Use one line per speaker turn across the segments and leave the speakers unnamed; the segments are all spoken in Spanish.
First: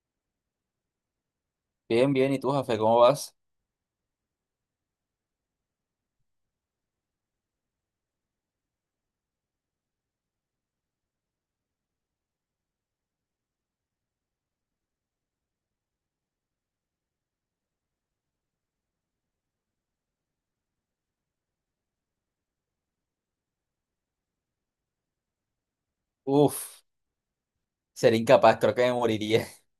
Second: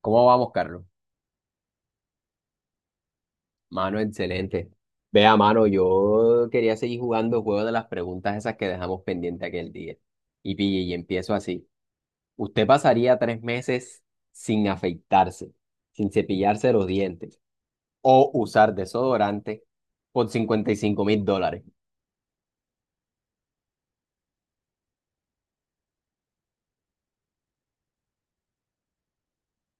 ¿Cómo vamos, Carlos?
Bien, bien. ¿Y tú, Jafe, cómo vas?
Mano, excelente. Vea, mano, yo quería seguir jugando el juego de las preguntas esas que dejamos pendiente aquel día. Y pille, y empiezo así. ¿Usted pasaría 3 meses sin afeitarse, sin cepillarse los dientes o usar desodorante por $55,000?
Uf, sería incapaz, creo que me moriría.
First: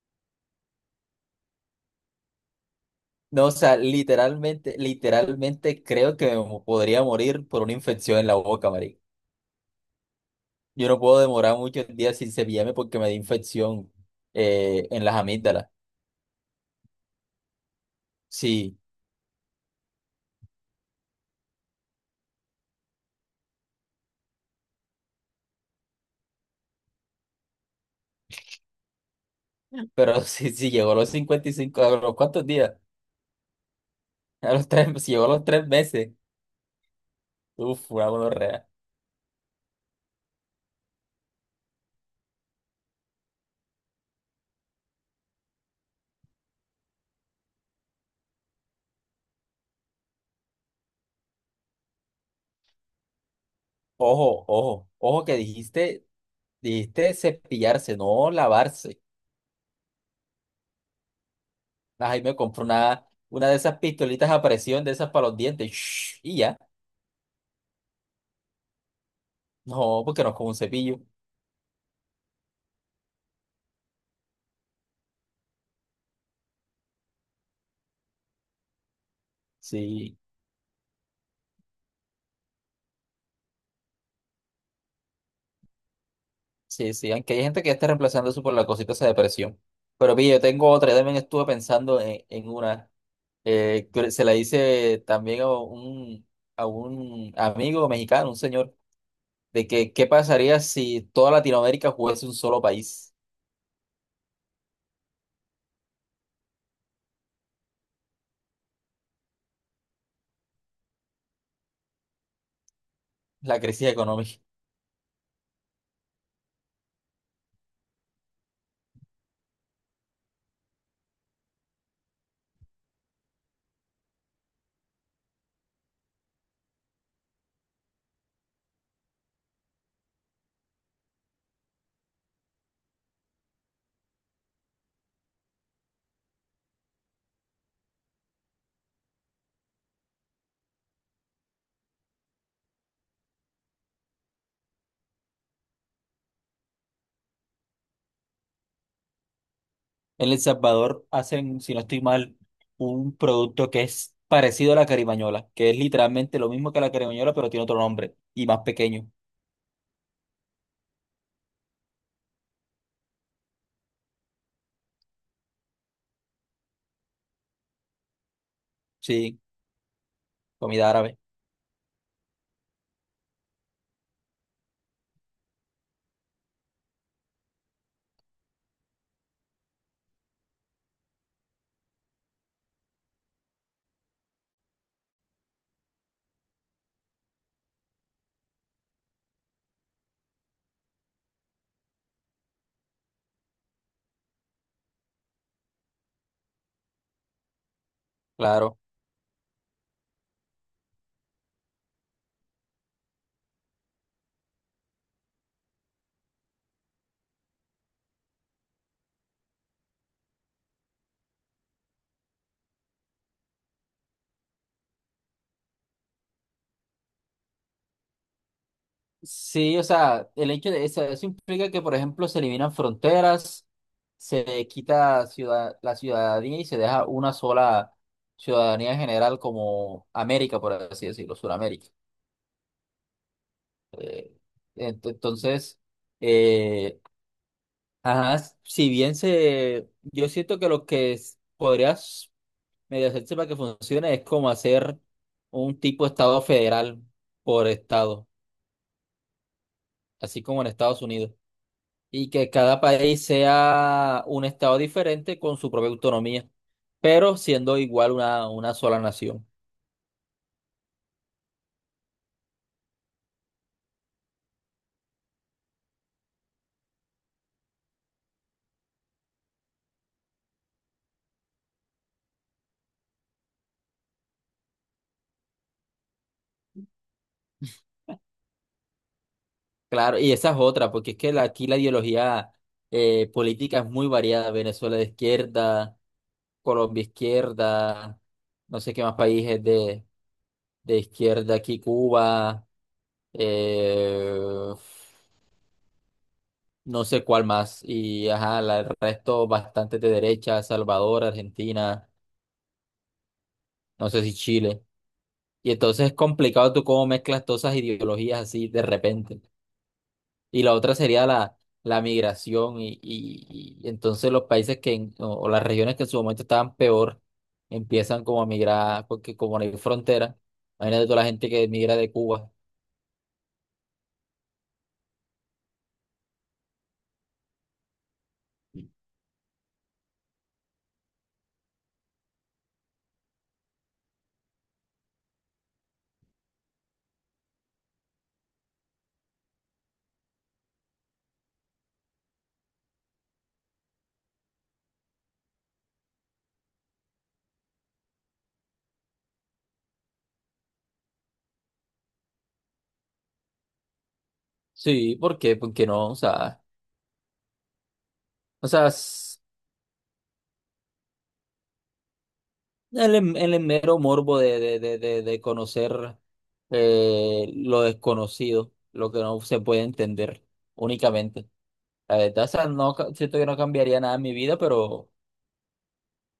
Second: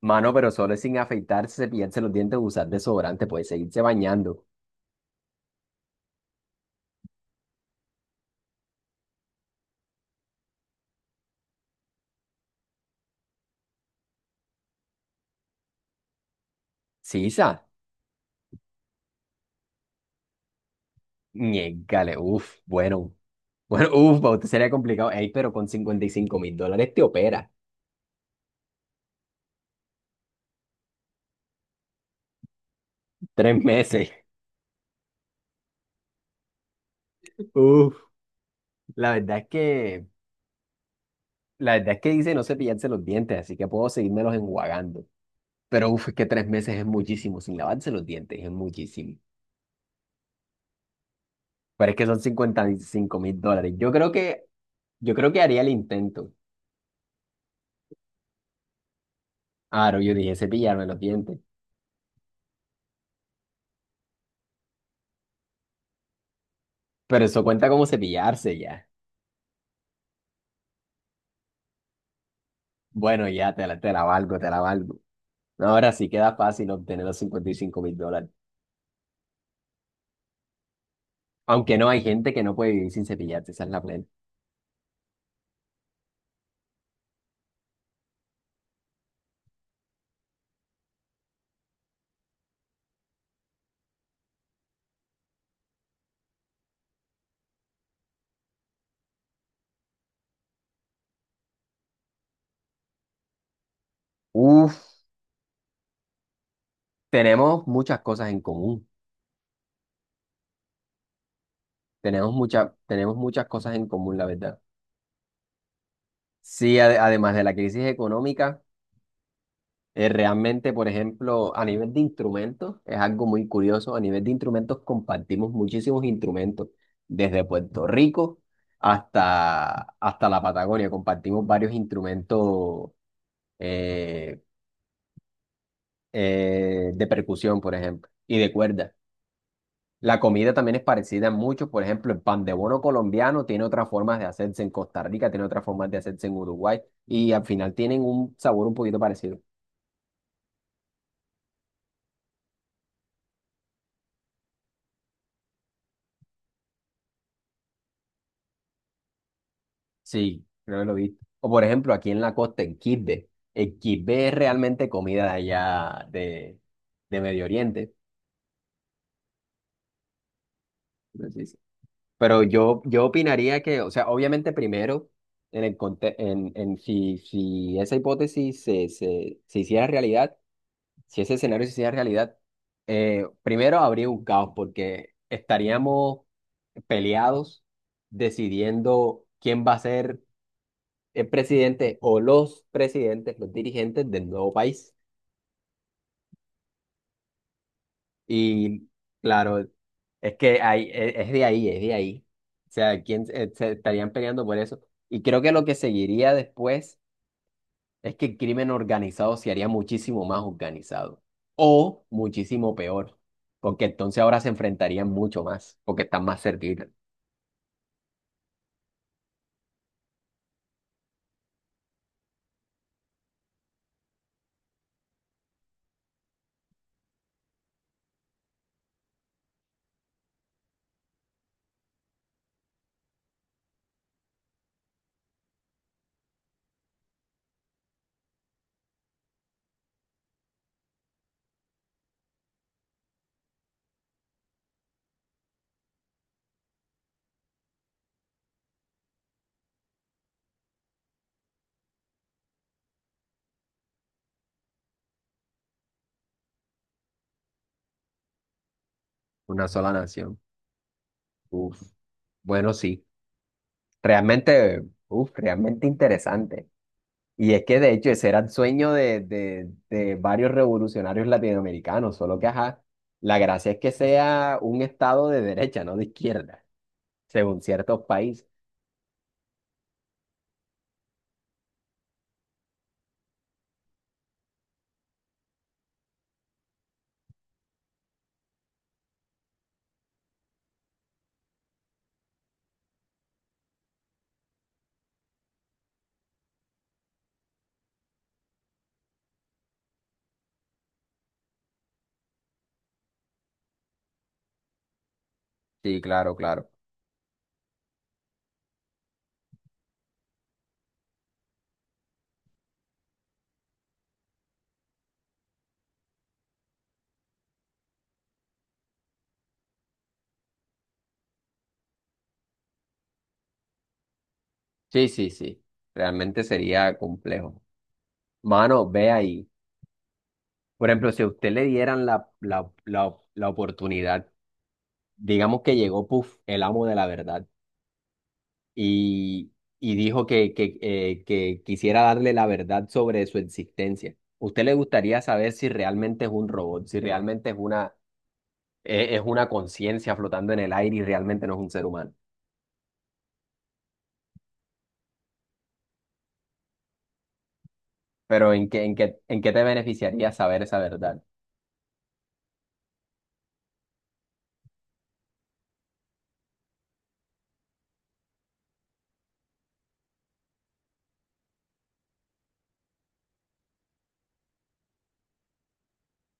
Mano, pero solo es sin afeitarse, cepillarse los dientes, usar desodorante, puede
No, o sea,
seguirse bañando.
literalmente, literalmente creo que podría morir por una infección en la boca, marica. Yo no puedo demorar muchos días sin cepillarme porque me di infección en las amígdalas.
Sí, sa.
Sí,
Niégale, uf, bueno. Bueno, uf, para usted sería complicado. Ey, pero con $55,000 te opera.
pero si llegó a los 55, ¿a los cuántos días?
3 meses.
A los tres, si llegó a los 3 meses. Uf, una
Uf,
gonorrea.
la verdad es que, la verdad es que dice no cepillarse los dientes, así que puedo seguírmelos enjuagando. Pero uf, es que 3 meses es muchísimo, sin lavarse los dientes es muchísimo. Pero es que son $55,000.
Ojo, ojo,
Yo
ojo,
creo
que
que haría el intento.
dijiste cepillarse, no lavarse.
Claro, yo dije cepillarme los dientes,
Ahí me compré una de esas pistolitas a presión, de esas para los dientes. Shhh, y ya.
pero eso cuenta como cepillarse ya.
No, porque no es como un cepillo.
Bueno, ya te la valgo, te la valgo. Ahora sí queda fácil obtener los $55,000.
Sí,
Aunque no, hay gente que no puede vivir sin cepillarse, esa es la plena.
sí, sí. Aunque hay gente que ya está reemplazando eso por la cosita esa de presión. Pero pille, yo tengo otra. Yo también estuve pensando en una. Que se la hice también a un amigo mexicano, un señor, de que qué pasaría si toda Latinoamérica fuese un solo país.
Uf, tenemos muchas cosas en común. Tenemos muchas
La
cosas en
crisis
común, la
económica.
verdad. Sí, además de la crisis económica, realmente, por ejemplo, a nivel de instrumentos, es algo muy curioso. A nivel de instrumentos compartimos muchísimos instrumentos, desde Puerto Rico hasta la Patagonia. Compartimos varios instrumentos eh, de percusión, por ejemplo, y de cuerda. La comida también es parecida en muchos, por ejemplo, el pan de bono colombiano tiene otras formas de hacerse en Costa Rica, tiene otras formas de hacerse en Uruguay y al final tienen un sabor un poquito parecido.
En El Salvador hacen, si no estoy mal, un producto que es parecido a la carimañola, que es literalmente lo mismo que la carimañola, pero tiene otro nombre y más pequeño.
Sí, creo que lo he visto. O por ejemplo, aquí en la costa, en Quibbe. El Quibbe es realmente comida de allá de Medio Oriente.
Sí, comida árabe,
Por así... Pero yo opinaría que, o sea, obviamente primero, en el, conte- en si esa hipótesis se hiciera realidad. Si ese escenario se hiciera realidad, primero habría un caos porque estaríamos peleados decidiendo quién va a ser el presidente o los presidentes, los dirigentes del nuevo país.
claro.
Y claro, es que es de ahí, es de ahí. O sea, quién se estarían peleando por eso. Y creo que lo que seguiría después es que el crimen organizado se haría muchísimo más organizado o muchísimo peor, porque entonces ahora se enfrentarían mucho más, porque están más cerquita,
Sí, o sea, el hecho de eso, eso implica que, por ejemplo, se eliminan fronteras, se la ciudadanía y se deja una sola ciudadanía en general como América, por así decirlo, Sudamérica. Eh, ent- entonces... eh, Ajá, si bien yo siento que lo que podrías medio hacerse para que funcione es como hacer un tipo de estado federal por estado, así como en Estados Unidos, y que cada país sea un estado diferente con su propia autonomía, pero siendo igual una sola nación.
una sola nación. Uf, bueno, sí, realmente, uf, realmente interesante. Y es que de hecho ese era el sueño de varios revolucionarios latinoamericanos, solo que, ajá, la gracia es que sea un estado de derecha, no de izquierda, según ciertos países.
Claro, y esa es otra, porque es que aquí la ideología política es muy variada, Venezuela de izquierda, Colombia izquierda, no sé qué más países de izquierda aquí Cuba, eh, no sé cuál más, y ajá, el resto bastante de derecha, Salvador, Argentina, no sé si Chile. Y
Sí,
entonces es
claro, claro.
complicado tú cómo mezclas todas esas ideologías así de repente. Y la otra sería la migración y entonces los países que, o las regiones que en su momento estaban peor, empiezan como a migrar, porque como no hay frontera, imagínate toda la gente que migra de Cuba.
Sí, sí, sí, realmente sería complejo. Mano, ve ahí. Por ejemplo, si a usted le dieran la oportunidad, digamos que llegó Puff, el amo de la verdad, y, y dijo que quisiera darle la verdad sobre su existencia. ¿Usted le gustaría saber si realmente es un robot, si realmente es una conciencia flotando en el aire y realmente no es un ser humano?
Sí, ¿por qué? Porque no,
Pero
o sea,
en qué te beneficiaría saber esa verdad?
El mero morbo de conocer lo desconocido, lo que no se puede entender únicamente. La verdad, o sea, no, siento que no cambiaría nada en mi vida, pero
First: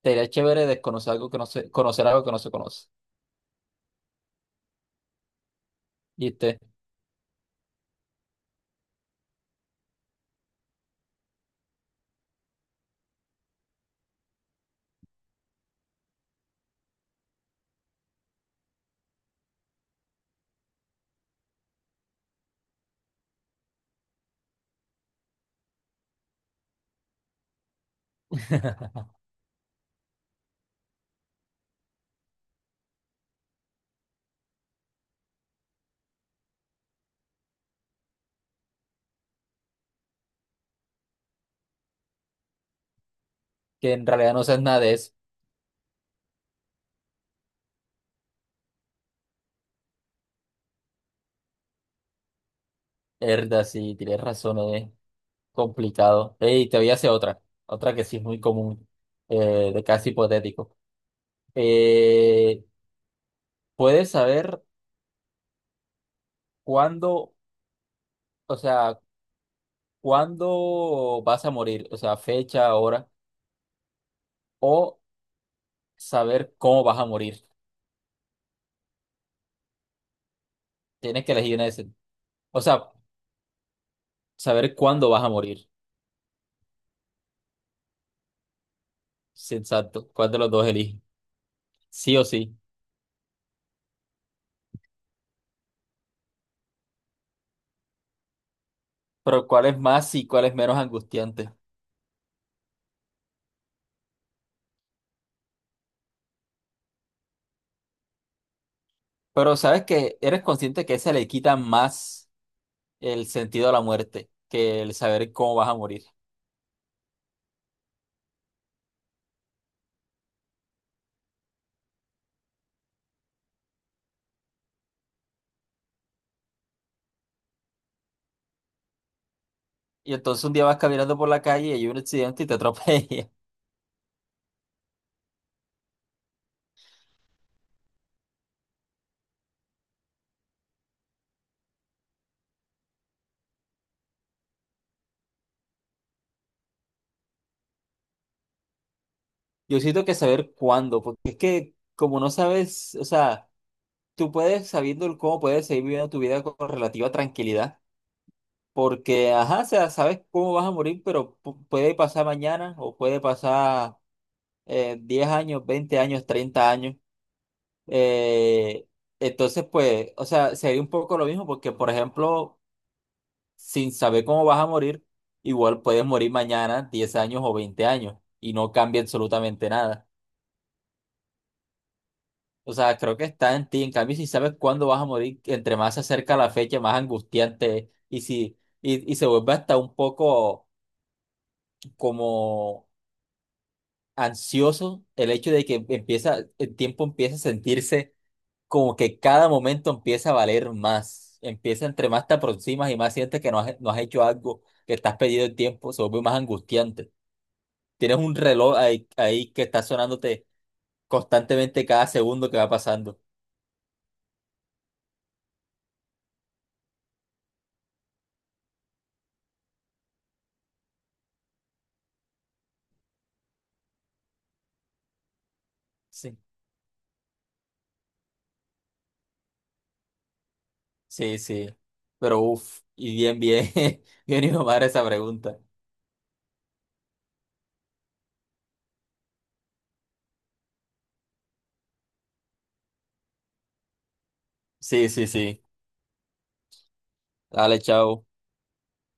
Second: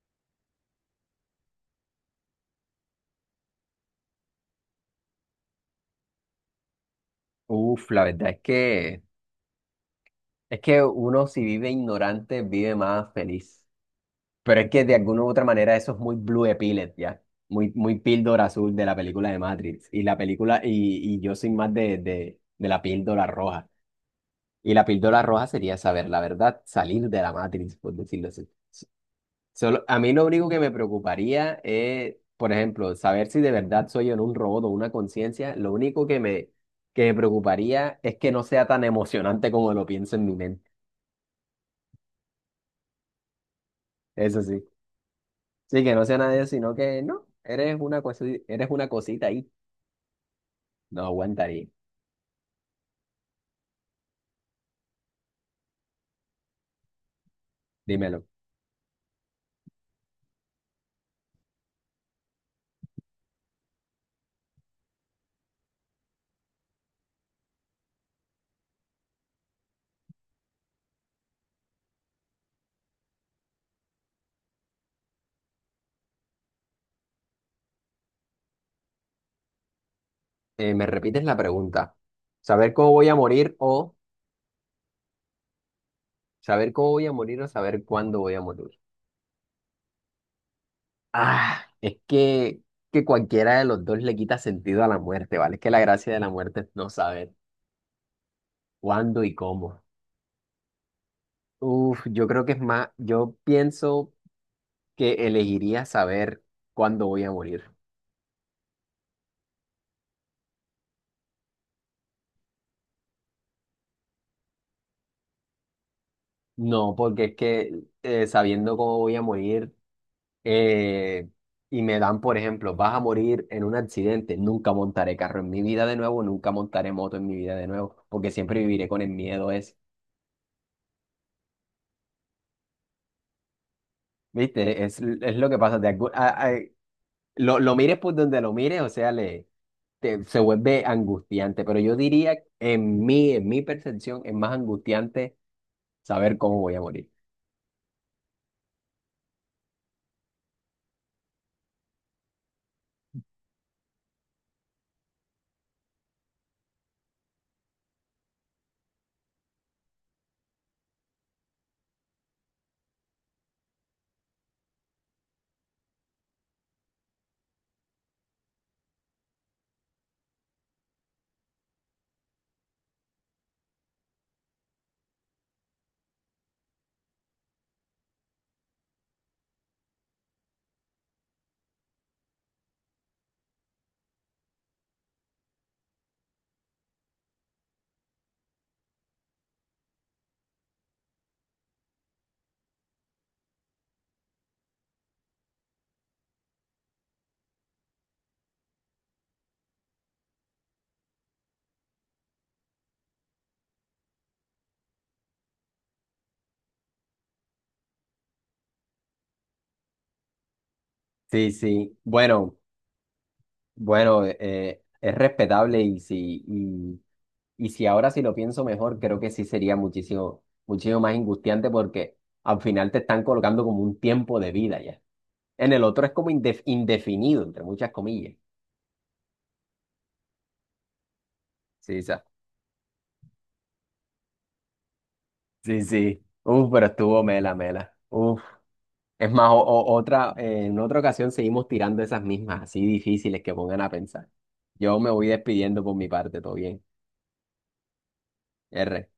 sería chévere desconocer algo que no se, conocer algo que no se conoce. Y usted,
Uf, la verdad es que uno si vive ignorante, vive más feliz. Pero es que de alguna u otra manera eso es muy Blue Pilot, ¿ya? Muy, muy píldora azul de la película de Matrix. Y la película, y yo soy más de la píldora roja. Y la píldora roja sería saber la verdad, salir de la Matrix, por decirlo así. Solo, a mí lo único que me preocuparía es, por ejemplo, saber si de verdad soy en un robot o una conciencia. Lo único que me preocuparía es que no sea tan emocionante como lo pienso en mi mente.
que en realidad
Eso
no
sí.
sabes nada de eso.
Sí, que no sea nadie, sino que no, eres una cosita ahí. No aguantaría.
Herda, sí, tienes razón, es complicado. Y te voy a hacer otra que sí
Dímelo.
es muy común, de casi hipotético. Eh, ¿puedes saber cuándo? O sea, ¿cuándo vas a morir, o sea, fecha, hora, o saber cómo vas a morir?
¿Me repites
Tienes que
la
elegir una de esas.
pregunta?
O
¿Saber cómo
sea,
voy a morir o
saber cuándo vas a morir.
saber cómo voy a morir o saber cuándo voy a morir?
Sí, exacto. ¿Cuál de los dos eliges?
Ah, es
Sí o sí.
que cualquiera de los dos le quita sentido a la muerte, ¿vale? Es que la gracia de la muerte es no saber cuándo y
Pero ¿cuál es
cómo.
más y cuál es menos angustiante?
Uf, yo creo que es más, yo pienso que elegiría saber cuándo voy a morir.
Pero sabes que eres consciente que esa le quita más el sentido a la muerte que el saber cómo vas a morir.
No, porque es que sabiendo cómo voy a morir eh, y me dan, por ejemplo, vas a morir en un accidente, nunca montaré carro en mi vida de nuevo, nunca montaré moto en mi vida de nuevo, porque siempre viviré con el miedo ese.
Y entonces un día vas caminando por la calle y hay un accidente y te atropella.
¿Viste? Es lo que pasa. De algún- a- lo mires por donde lo mires, o sea, se vuelve angustiante, pero yo diría, en mí, en mi percepción, es más angustiante saber cómo voy a morir.
Yo siento que saber cuándo, porque es que como no sabes, o sea... Tú puedes, sabiendo cómo puedes seguir viviendo tu vida con relativa tranquilidad, porque, ajá, o sea, sabes cómo vas a morir, pero puede pasar mañana o puede pasar 10 años, 20 años, 30 años. eh, entonces, pues, o sea, sería un poco lo mismo, porque, por ejemplo, sin saber cómo vas a morir, igual puedes morir mañana, 10 años o 20 años, y no cambia absolutamente nada. O sea, creo que está en ti. En cambio, si sabes cuándo vas a morir, entre más se acerca la fecha, más angustiante es. Y si, se vuelve hasta un poco como ansioso el hecho de que empieza, el tiempo empieza a sentirse como que cada momento empieza a valer más. Empieza entre más te aproximas y más sientes que no has hecho algo, que estás perdido el tiempo, se vuelve más angustiante. Tienes un reloj ahí que está sonándote
Sí,
constantemente
sí.
cada segundo
Bueno,
que va pasando.
bueno, es respetable y sí. Y si ahora sí lo pienso mejor, creo que sí sería muchísimo, muchísimo más angustiante porque al final te están colocando como un tiempo de vida ya. En el otro es como
Sí.
indefinido, entre muchas comillas.
Sí, sí.
Sí, sa-
Pero uff, y bien, bien, bien innovada esa pregunta.
sí, sí. Uf, pero estuvo mela, mela. Uf. Es más, otra, en otra ocasión seguimos tirando esas mismas, así difíciles que pongan a pensar. Yo
Sí,
me
sí,
voy
sí.
despidiendo por mi parte, todo bien.
Dale, chao.
R.